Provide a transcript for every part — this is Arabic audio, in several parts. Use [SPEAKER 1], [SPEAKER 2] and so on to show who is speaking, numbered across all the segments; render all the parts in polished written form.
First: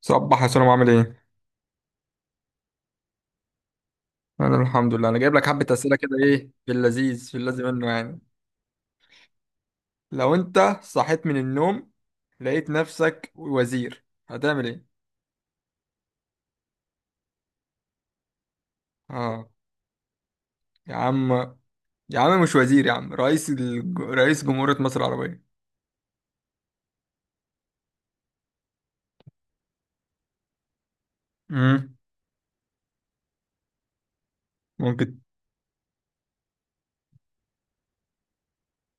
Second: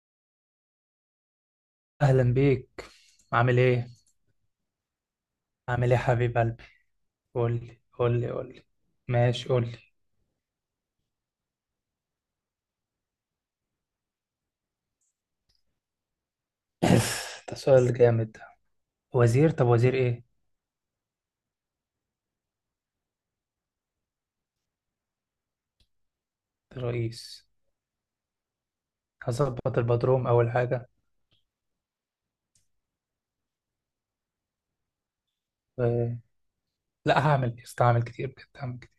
[SPEAKER 1] صباح يا سلام، عامل ايه؟
[SPEAKER 2] اهلا بيك. عامل ايه؟
[SPEAKER 1] انا الحمد لله. انا جايب لك حبة
[SPEAKER 2] عامل
[SPEAKER 1] اسئلة
[SPEAKER 2] ايه يا
[SPEAKER 1] كده،
[SPEAKER 2] حبيب
[SPEAKER 1] ايه
[SPEAKER 2] قلبي؟
[SPEAKER 1] في اللذيذ في
[SPEAKER 2] قول
[SPEAKER 1] اللذيذ
[SPEAKER 2] لي،
[SPEAKER 1] منه
[SPEAKER 2] قول
[SPEAKER 1] يعني.
[SPEAKER 2] لي، قول لي. ماشي، قول لي.
[SPEAKER 1] لو انت صحيت من النوم لقيت نفسك وزير هتعمل ايه؟
[SPEAKER 2] ده سؤال جامد ده.
[SPEAKER 1] اه.
[SPEAKER 2] وزير؟ طب وزير ايه؟
[SPEAKER 1] يا عم، يا عم مش وزير يا عم، رئيس جمهورية مصر العربية.
[SPEAKER 2] رئيس. هظبط البدروم اول حاجه.
[SPEAKER 1] امم ممكن.
[SPEAKER 2] و... لا استعمل كتير، بجد هعمل كتير.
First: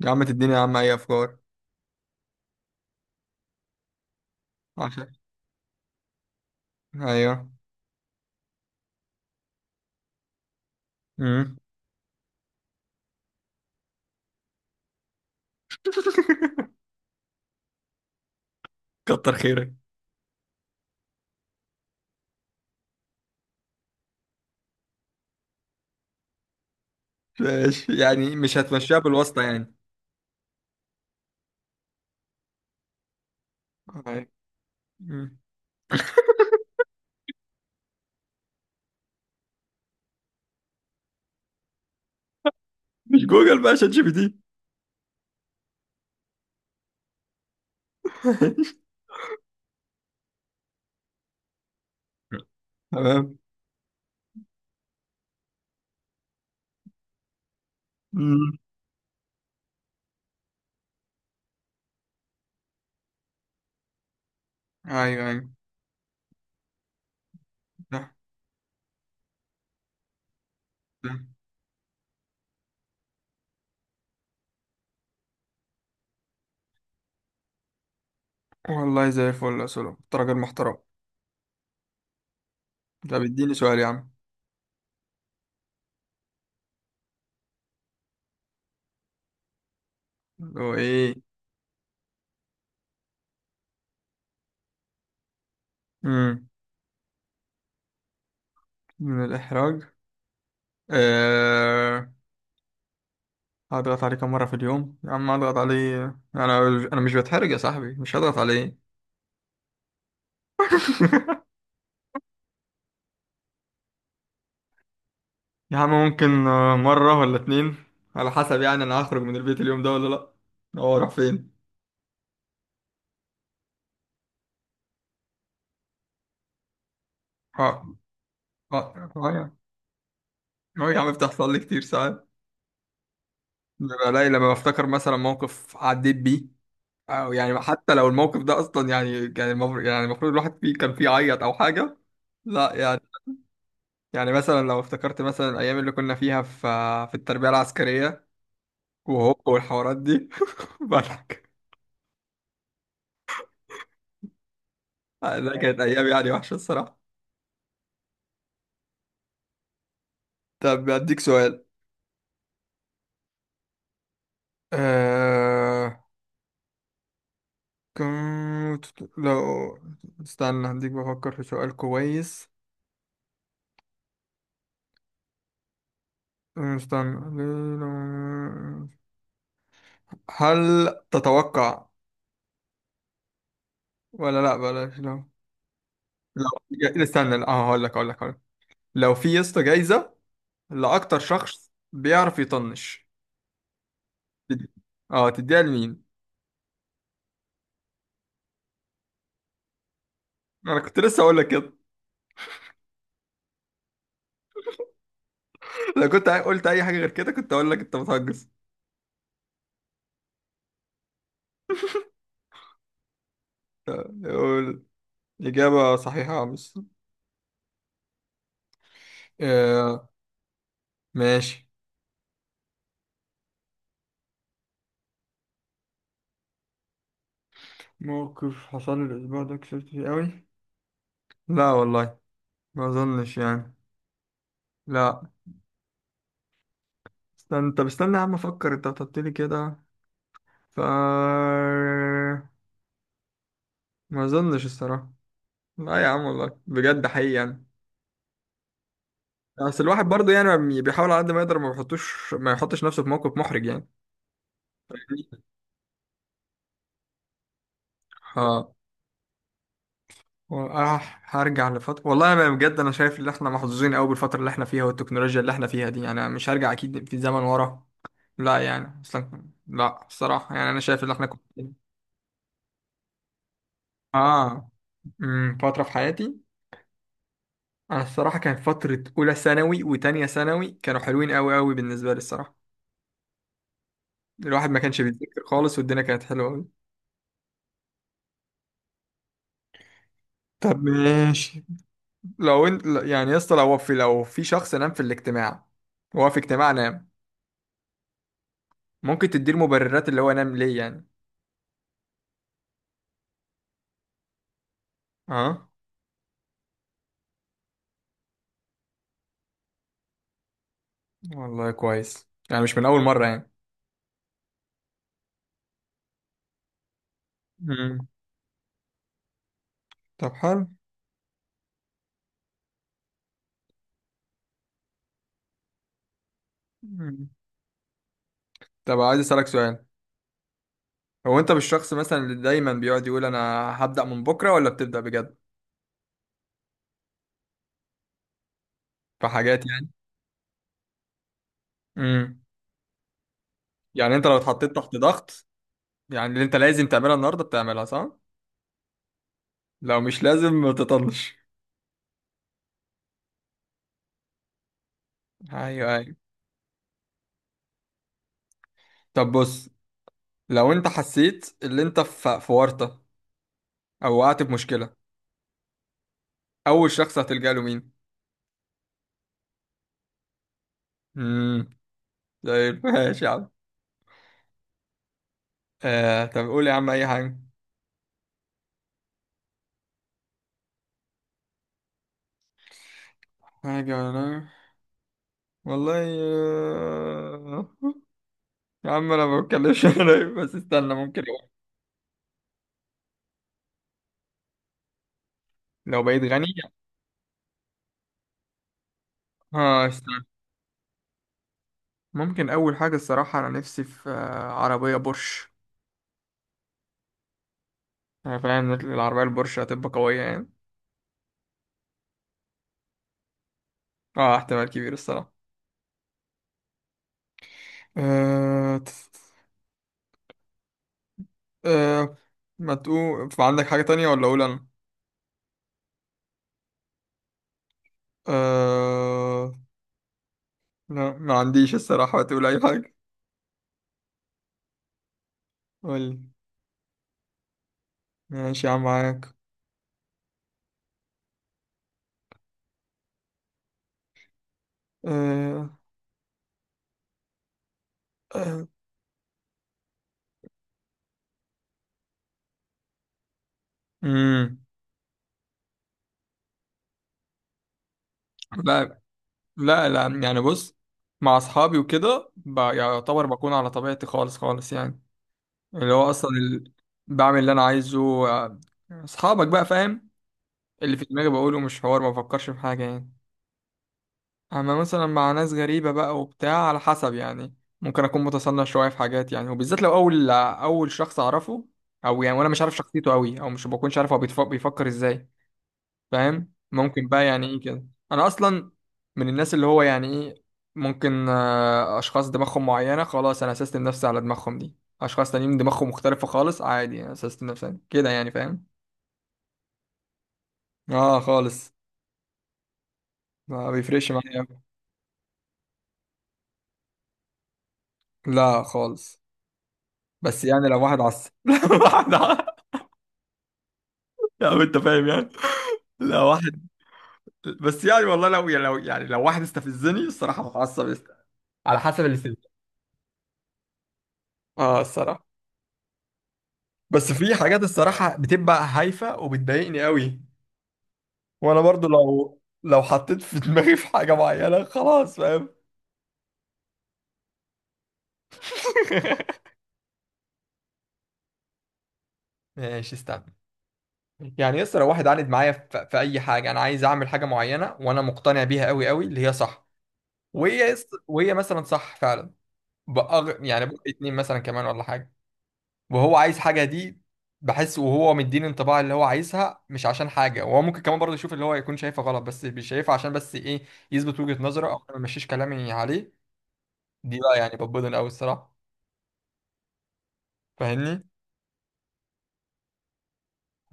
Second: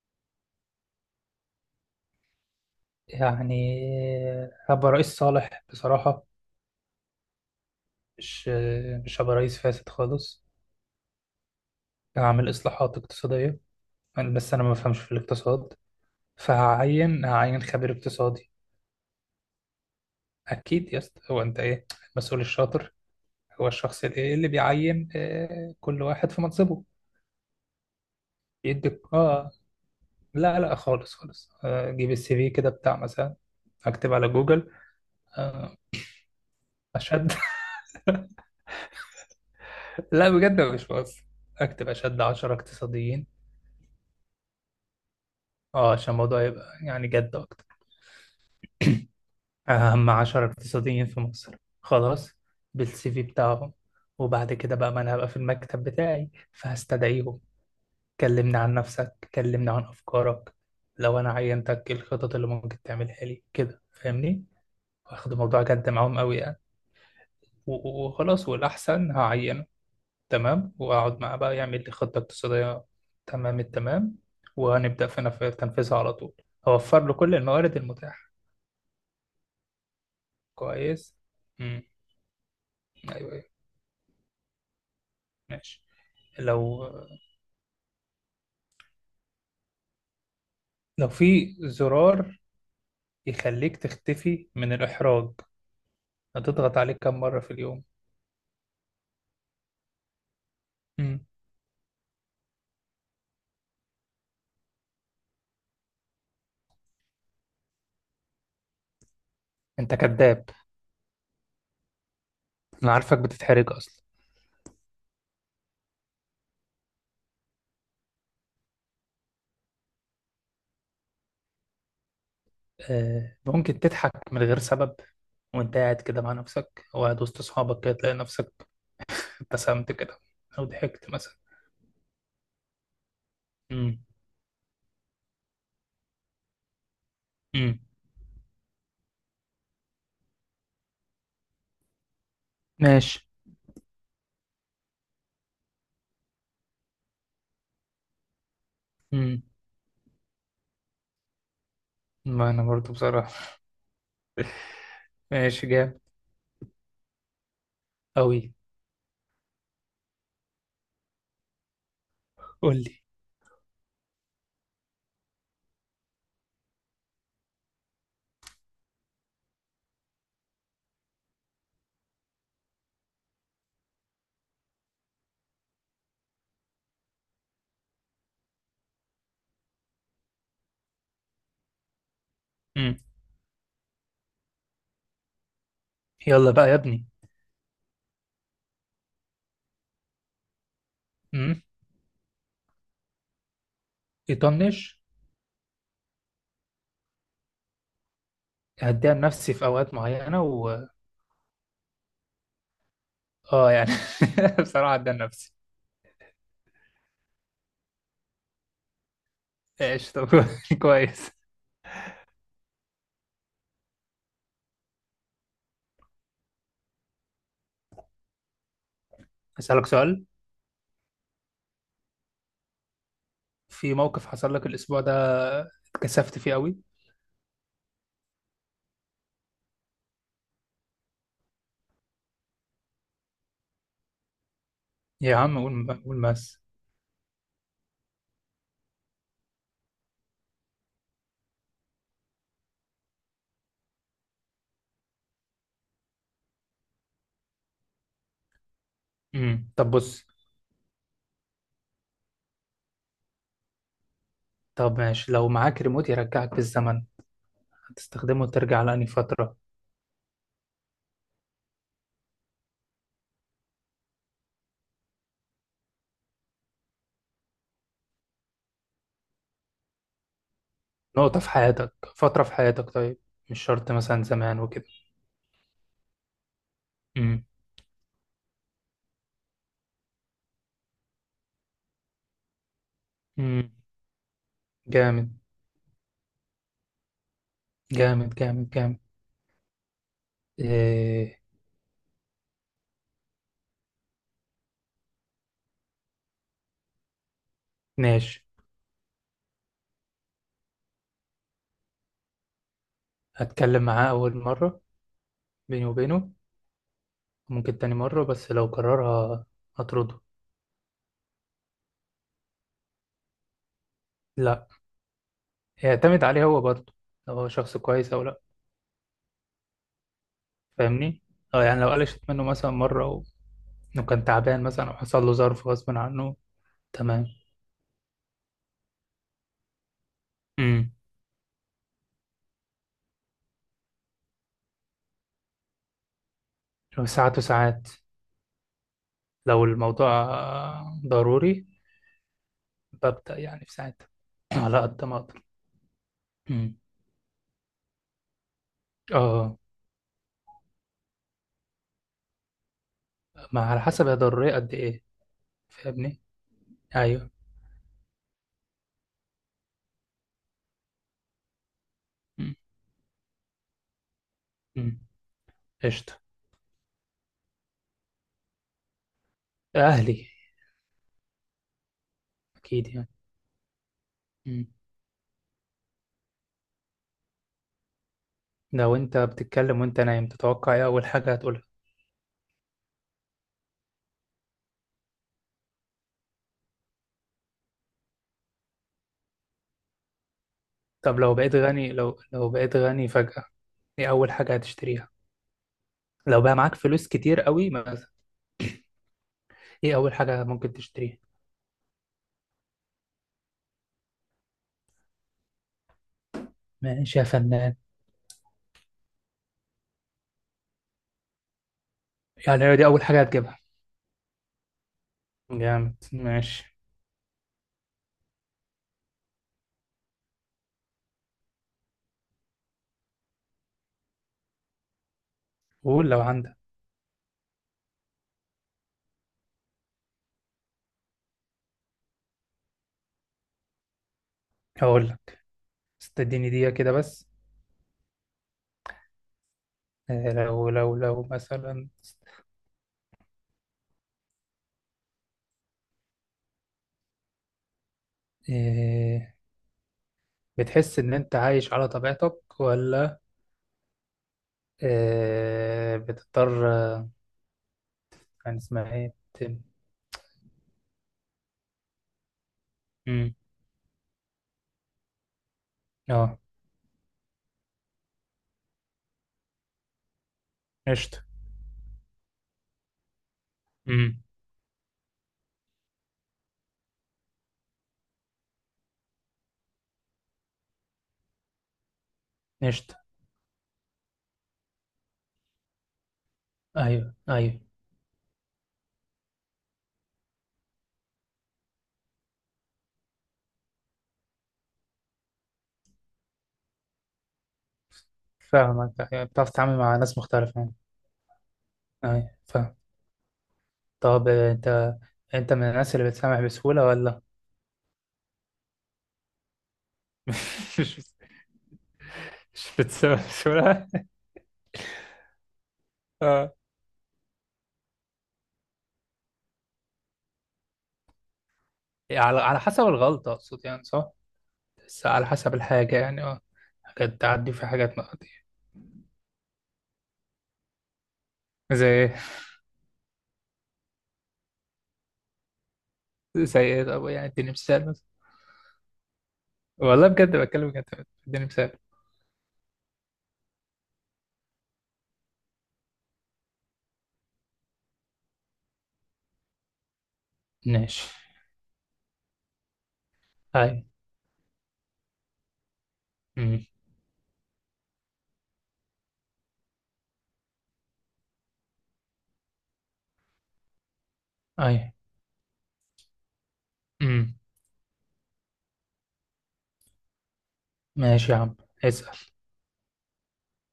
[SPEAKER 1] يا عم تديني يا عم اي افكار.
[SPEAKER 2] يعني هبقى
[SPEAKER 1] عشان،
[SPEAKER 2] رئيس صالح بصراحه.
[SPEAKER 1] ايوه.
[SPEAKER 2] مش مش هبقى رئيس فاسد خالص.
[SPEAKER 1] امم
[SPEAKER 2] هعمل اصلاحات اقتصاديه. بس انا ما بفهمش في الاقتصاد، فهعين خبير اقتصادي.
[SPEAKER 1] كتر خيرك.
[SPEAKER 2] اكيد يا اسطى. هو انت ايه؟ المسؤول الشاطر هو الشخص اللي بيعين، كل واحد في منصبه.
[SPEAKER 1] ماشي، يعني مش هتمشيها
[SPEAKER 2] يديك
[SPEAKER 1] بالواسطة
[SPEAKER 2] اه.
[SPEAKER 1] يعني.
[SPEAKER 2] لا لا، خالص خالص، اجيب السي في كده بتاع مثلا، اكتب على
[SPEAKER 1] أيوة.
[SPEAKER 2] جوجل.
[SPEAKER 1] مم.
[SPEAKER 2] آه، اشد. لا بجد مش بهزر. اكتب اشد 10
[SPEAKER 1] مش
[SPEAKER 2] اقتصاديين.
[SPEAKER 1] جوجل بقى، شات جي بي تي.
[SPEAKER 2] اه عشان الموضوع يبقى يعني جد اكتر. اهم 10 اقتصاديين في مصر، خلاص. بالسي في
[SPEAKER 1] تمام.
[SPEAKER 2] بتاعهم. وبعد كده بقى ما انا هبقى في المكتب بتاعي، فهستدعيهم. كلمني
[SPEAKER 1] مم.
[SPEAKER 2] عن نفسك، كلمني عن أفكارك. لو أنا عينتك إيه الخطط اللي ممكن تعملها لي كده؟ فاهمني؟
[SPEAKER 1] ايوه
[SPEAKER 2] واخد
[SPEAKER 1] ايوه
[SPEAKER 2] الموضوع جد معاهم قوي يعني.
[SPEAKER 1] صح.
[SPEAKER 2] وخلاص، والأحسن هعينه. تمام.
[SPEAKER 1] صح.
[SPEAKER 2] وأقعد معاه بقى يعمل لي خطة اقتصادية. تمام التمام. وهنبدأ في تنفيذها على طول. أوفر له كل الموارد المتاحة.
[SPEAKER 1] والله زي الفل يا سولو، انت راجل محترم.
[SPEAKER 2] كويس. امم. أيوه،
[SPEAKER 1] طب
[SPEAKER 2] أيوه،
[SPEAKER 1] اديني سؤال يا عم.
[SPEAKER 2] ماشي. لو
[SPEAKER 1] اللي هو
[SPEAKER 2] لو
[SPEAKER 1] ايه؟
[SPEAKER 2] في زرار يخليك تختفي من الإحراج،
[SPEAKER 1] مم.
[SPEAKER 2] هتضغط عليه كم مرة في اليوم؟
[SPEAKER 1] من الإحراج.
[SPEAKER 2] امم.
[SPEAKER 1] آه... هضغط عليه كم مرة في اليوم يا عم، هضغط عليه. أنا أنا مش بتحرج يا صاحبي، مش هضغط عليه.
[SPEAKER 2] أنت كذاب. انا عارفك بتتحرج اصلا.
[SPEAKER 1] يا عم ممكن مرة ولا اتنين، على حسب يعني. أنا هخرج من البيت اليوم ده ولا لأ؟ هو راح فين؟
[SPEAKER 2] ممكن تضحك من غير سبب وانت قاعد كده مع نفسك، او قاعد وسط
[SPEAKER 1] اه.
[SPEAKER 2] اصحابك كده تلاقي نفسك
[SPEAKER 1] اه.
[SPEAKER 2] ابتسمت كده، او
[SPEAKER 1] اه يا
[SPEAKER 2] ضحكت
[SPEAKER 1] عم،
[SPEAKER 2] مثلا.
[SPEAKER 1] بتحصل لي كتير ساعات.
[SPEAKER 2] امم،
[SPEAKER 1] ببقى لي لما بفتكر مثلا موقف عديت بيه، أو يعني
[SPEAKER 2] امم.
[SPEAKER 1] حتى لو الموقف ده اصلا يعني كان المفروض، يعني المفروض الواحد فيه كان فيه عيط او حاجه. لا يعني.
[SPEAKER 2] ماشي.
[SPEAKER 1] يعني مثلا لو افتكرت مثلا الايام اللي كنا فيها في التربيه العسكريه،
[SPEAKER 2] امم.
[SPEAKER 1] وهوب والحوارات دي. بالك.
[SPEAKER 2] ما انا برضو بصراحة.
[SPEAKER 1] لا
[SPEAKER 2] ماشي
[SPEAKER 1] كانت
[SPEAKER 2] جامد.
[SPEAKER 1] ايام يعني وحشه الصراحه.
[SPEAKER 2] قوي.
[SPEAKER 1] طب اديك سؤال.
[SPEAKER 2] قول لي.
[SPEAKER 1] أه... كنت، لو، استنى هديك، بفكر في سؤال كويس. استنى. هل تتوقع،
[SPEAKER 2] امم.
[SPEAKER 1] ولا لا، بلاش، لا. لو،
[SPEAKER 2] يلا بقى يا ابني.
[SPEAKER 1] استنى اه، هقول لك. لو في يا اسطى جايزة لأكتر
[SPEAKER 2] امم.
[SPEAKER 1] شخص بيعرف يطنش، تد-
[SPEAKER 2] يطنش.
[SPEAKER 1] اه تديها لمين؟
[SPEAKER 2] هديها لنفسي في اوقات معينة.
[SPEAKER 1] انا كنت لسه هقول لك كده.
[SPEAKER 2] اه يعني بصراحة هديها لنفسي.
[SPEAKER 1] قلت اي حاجة غير كده كنت هقول لك انت بتهجس.
[SPEAKER 2] ماشي طب. كويس.
[SPEAKER 1] قول. إجابة صحيحة يا عم.
[SPEAKER 2] اسالك
[SPEAKER 1] آه.
[SPEAKER 2] سؤال.
[SPEAKER 1] ماشي.
[SPEAKER 2] في موقف حصل لك الاسبوع ده اتكسفت فيه قوي؟
[SPEAKER 1] موقف حصل لي الأسبوع ده كسبت فيه أوي؟ لا والله، ما أظنش يعني. لا.
[SPEAKER 2] يا عم قول، قول بس.
[SPEAKER 1] استنى، طب استنى يا عم أفكر، أنت بتحط لي كده، ف، ما أظنش الصراحة. لا يا عم والله بجد، حقيقي يعني.
[SPEAKER 2] امم،
[SPEAKER 1] بس
[SPEAKER 2] طب
[SPEAKER 1] الواحد
[SPEAKER 2] بص.
[SPEAKER 1] برضه يعني بيحاول على قد ما يقدر ما بيحطوش، ما يحطش نفسه في موقف محرج يعني.
[SPEAKER 2] طب ماشي، لو معاك ريموت يرجعك بالزمن، هتستخدمه
[SPEAKER 1] اه.
[SPEAKER 2] ترجع لأنهي فترة؟
[SPEAKER 1] هرجع لفترة؟ والله أنا بجد أنا شايف إن إحنا محظوظين أوي بالفترة اللي إحنا فيها والتكنولوجيا اللي إحنا فيها دي يعني، أنا مش هرجع أكيد في زمن ورا. لا يعني أصلا، لا الصراحة، يعني أنا شايف إن إحنا
[SPEAKER 2] نقطة في
[SPEAKER 1] كنا،
[SPEAKER 2] حياتك، فترة في حياتك، طيب، مش شرط مثلا زمان
[SPEAKER 1] آه،
[SPEAKER 2] وكده.
[SPEAKER 1] أمم، فترة في حياتي.
[SPEAKER 2] امم،
[SPEAKER 1] أنا الصراحة كانت فترة أولى ثانوي وتانية ثانوي كانوا حلوين أوي أوي بالنسبة لي الصراحة.
[SPEAKER 2] امم.
[SPEAKER 1] الواحد ما كانش
[SPEAKER 2] جامد،
[SPEAKER 1] بيذاكر خالص والدنيا كانت حلوة أوي.
[SPEAKER 2] جامد، جامد، جامد.
[SPEAKER 1] طب
[SPEAKER 2] إيه.
[SPEAKER 1] ماشي. لو انت يعني يا اسطى، لو في شخص نام في الاجتماع، هو في اجتماع نام،
[SPEAKER 2] ماشي،
[SPEAKER 1] ممكن تديله مبررات اللي هو نام ليه يعني؟
[SPEAKER 2] هتكلم معاه أول مرة
[SPEAKER 1] اه.
[SPEAKER 2] بيني وبينه. ممكن تاني مرة، بس لو قررها هطرده.
[SPEAKER 1] والله كويس، يعني مش من اول مره يعني.
[SPEAKER 2] لا. يعتمد عليه هو برضه، لو هو شخص
[SPEAKER 1] مم.
[SPEAKER 2] كويس أو لا.
[SPEAKER 1] طب حلو.
[SPEAKER 2] فاهمني؟ اه يعني لو قلشت منه مثلا مرة، لو كان تعبان مثلا أو حصل له ظرف غصب عنه. تمام.
[SPEAKER 1] مم. طب عايز اسالك سؤال،
[SPEAKER 2] امم.
[SPEAKER 1] هو انت مش شخص مثلا اللي دايما بيقعد يقول انا هبدا من بكره، ولا بتبدا بجد
[SPEAKER 2] لو ساعات وساعات،
[SPEAKER 1] في
[SPEAKER 2] لو
[SPEAKER 1] حاجات يعني؟
[SPEAKER 2] الموضوع ضروري،
[SPEAKER 1] امم.
[SPEAKER 2] ببدأ يعني في ساعتها،
[SPEAKER 1] يعني انت لو اتحطيت
[SPEAKER 2] على
[SPEAKER 1] تحت
[SPEAKER 2] قد ما أقدر.
[SPEAKER 1] ضغط، يعني اللي انت
[SPEAKER 2] امم.
[SPEAKER 1] لازم تعملها النهارده بتعملها، صح؟
[SPEAKER 2] اه.
[SPEAKER 1] لو مش لازم ما تطنش.
[SPEAKER 2] ما على حسب هي ضرورية قد إيه.
[SPEAKER 1] ايوه.
[SPEAKER 2] فاهمني؟ أيوه.
[SPEAKER 1] طب بص، لو انت حسيت اللي انت في
[SPEAKER 2] امم،
[SPEAKER 1] ورطه، او وقعت في مشكله،
[SPEAKER 2] امم، قشطة.
[SPEAKER 1] اول شخص هتلجأ له مين؟
[SPEAKER 2] أهلي.
[SPEAKER 1] امم. طيب.
[SPEAKER 2] أكيد يعني.
[SPEAKER 1] ماشي يا عم.
[SPEAKER 2] امم.
[SPEAKER 1] آه طب قول يا عم اي حاجه.
[SPEAKER 2] لو أنت بتتكلم وأنت نايم، تتوقع إيه أول حاجة هتقولها؟
[SPEAKER 1] حاجه ولا، والله، آه، يا عم انا ما بتكلمش. انا بس استنى
[SPEAKER 2] طب
[SPEAKER 1] ممكن
[SPEAKER 2] لو
[SPEAKER 1] أقول.
[SPEAKER 2] بقيت غني، لو بقيت غني فجأة، إيه أول حاجة هتشتريها؟
[SPEAKER 1] لو بقيت
[SPEAKER 2] لو
[SPEAKER 1] غني،
[SPEAKER 2] بقى معاك فلوس كتير قوي مثلا،
[SPEAKER 1] اه
[SPEAKER 2] إيه أول
[SPEAKER 1] استنى،
[SPEAKER 2] حاجة ممكن تشتريها؟
[SPEAKER 1] ممكن اول حاجه الصراحه انا نفسي في عربيه بورش.
[SPEAKER 2] ماشي يا فنان.
[SPEAKER 1] انا فاهم إن العربيه البورش هتبقى قويه يعني.
[SPEAKER 2] يعني دي أول حاجة هتجيبها؟
[SPEAKER 1] اه احتمال كبير الصراحه.
[SPEAKER 2] جامد، ماشي.
[SPEAKER 1] آه تس- آه. ما تقول عندك حاجه تانية، ولا اقول انا؟
[SPEAKER 2] قول لو عندك.
[SPEAKER 1] آه... لا ما عنديش الصراحة، تقول أي حاجة.
[SPEAKER 2] هقول لك.
[SPEAKER 1] قول.
[SPEAKER 2] استديني دقيقة كده بس.
[SPEAKER 1] ماشي يا عم معاك.
[SPEAKER 2] لو مثلا،
[SPEAKER 1] أه... أه... آه.
[SPEAKER 2] آه، بتحس إن أنت عايش على طبيعتك، ولا
[SPEAKER 1] مم.
[SPEAKER 2] بتضطر، كان اسمها
[SPEAKER 1] لا
[SPEAKER 2] إيه؟
[SPEAKER 1] لا يعني بص، مع أصحابي وكده يعتبر
[SPEAKER 2] مم.
[SPEAKER 1] بكون على طبيعتي خالص خالص يعني. اللي هو أصلا
[SPEAKER 2] أه،
[SPEAKER 1] ال... بعمل اللي أنا عايزه. أصحابك بقى فاهم، اللي في
[SPEAKER 2] قشطة.
[SPEAKER 1] دماغي بقوله، مش حوار ما بفكرش في حاجة يعني.
[SPEAKER 2] مم.
[SPEAKER 1] اما مثلا مع ناس غريبة بقى وبتاع على حسب يعني، ممكن اكون متصنع شوية في حاجات يعني، وبالذات لو اول شخص اعرفه، او يعني وانا مش عارف
[SPEAKER 2] قشطة.
[SPEAKER 1] شخصيته قوي، او مش بكونش عارف هو بيفكر ازاي. فاهم؟ ممكن
[SPEAKER 2] أيوه،
[SPEAKER 1] بقى يعني ايه
[SPEAKER 2] أيوه،
[SPEAKER 1] كده. انا اصلا من الناس اللي هو يعني ايه، ممكن اشخاص دماغهم معينة خلاص انا سيستم نفسي على دماغهم، دي اشخاص تانيين دماغهم مختلفة خالص، عادي انا سيستم نفسي كده يعني. فاهم؟
[SPEAKER 2] فاهمك. أيوة، بتعرف تتعامل مع ناس مختلفة يعني.
[SPEAKER 1] اه خالص،
[SPEAKER 2] أيوه، فاهم.
[SPEAKER 1] ما بيفرقش
[SPEAKER 2] طب
[SPEAKER 1] معايا أوي.
[SPEAKER 2] أنت من الناس اللي بتسامح بسهولة ولا؟
[SPEAKER 1] لا خالص. بس يعني لو واحد
[SPEAKER 2] مش
[SPEAKER 1] عصب، لو واحد
[SPEAKER 2] مش بتسوى.
[SPEAKER 1] يعني انت فاهم يعني. لا
[SPEAKER 2] اه.
[SPEAKER 1] واحد، بس يعني والله لو يعني لو واحد استفزني الصراحه هتعصب، على حسب
[SPEAKER 2] إيه، على
[SPEAKER 1] الاستفزاز.
[SPEAKER 2] على حسب الغلطة أقصد يعني، صح؟
[SPEAKER 1] اه
[SPEAKER 2] بس
[SPEAKER 1] الصراحه.
[SPEAKER 2] على حسب الحاجة يعني، اه.
[SPEAKER 1] بس
[SPEAKER 2] حاجات
[SPEAKER 1] في
[SPEAKER 2] تعدي،
[SPEAKER 1] حاجات
[SPEAKER 2] في حاجات ما
[SPEAKER 1] الصراحه
[SPEAKER 2] تعدي.
[SPEAKER 1] بتبقى هايفه وبتضايقني قوي، وانا
[SPEAKER 2] زي
[SPEAKER 1] برضو
[SPEAKER 2] ايه؟
[SPEAKER 1] لو حطيت في دماغي في حاجه معينه خلاص فاهم.
[SPEAKER 2] زي ايه؟ طب يعني اديني مثال مثلا. والله بجد، بتكلم بجد، اديني مثال.
[SPEAKER 1] ماشي، استنى. يعني يسر، لو واحد عاند معايا في, في اي حاجه انا عايز اعمل حاجه معينه وانا مقتنع بيها قوي قوي اللي هي صح،
[SPEAKER 2] ماشي.
[SPEAKER 1] وهي مثلا صح فعلا، يعني بقى
[SPEAKER 2] أي،
[SPEAKER 1] اتنين مثلا كمان ولا حاجه، وهو عايز
[SPEAKER 2] أمم.
[SPEAKER 1] حاجه دي، بحس وهو مديني انطباع اللي هو عايزها مش عشان حاجه، وهو ممكن كمان برضه يشوف اللي هو يكون شايفها غلط بس مش شايفها عشان بس ايه، يثبت وجهه نظره او
[SPEAKER 2] أي،
[SPEAKER 1] أنا ما مشيش كلامي عليه. دي
[SPEAKER 2] أمم.
[SPEAKER 1] بقى يعني بتبضن قوي الصراحه، فاهمني؟
[SPEAKER 2] ماشي يا عم. اسأل.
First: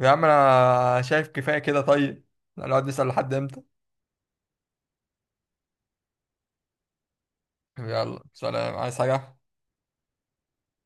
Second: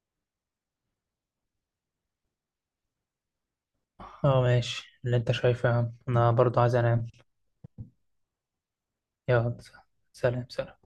[SPEAKER 1] يا عم انا شايف كفايه كده طيب، نقعد نسال لحد امتى؟
[SPEAKER 2] اه ماشي، اللي انت شايفه يا عم، انا برضو عايز انام.
[SPEAKER 1] يلا سلام، عايز حاجه؟
[SPEAKER 2] يلا. سلام، سلام.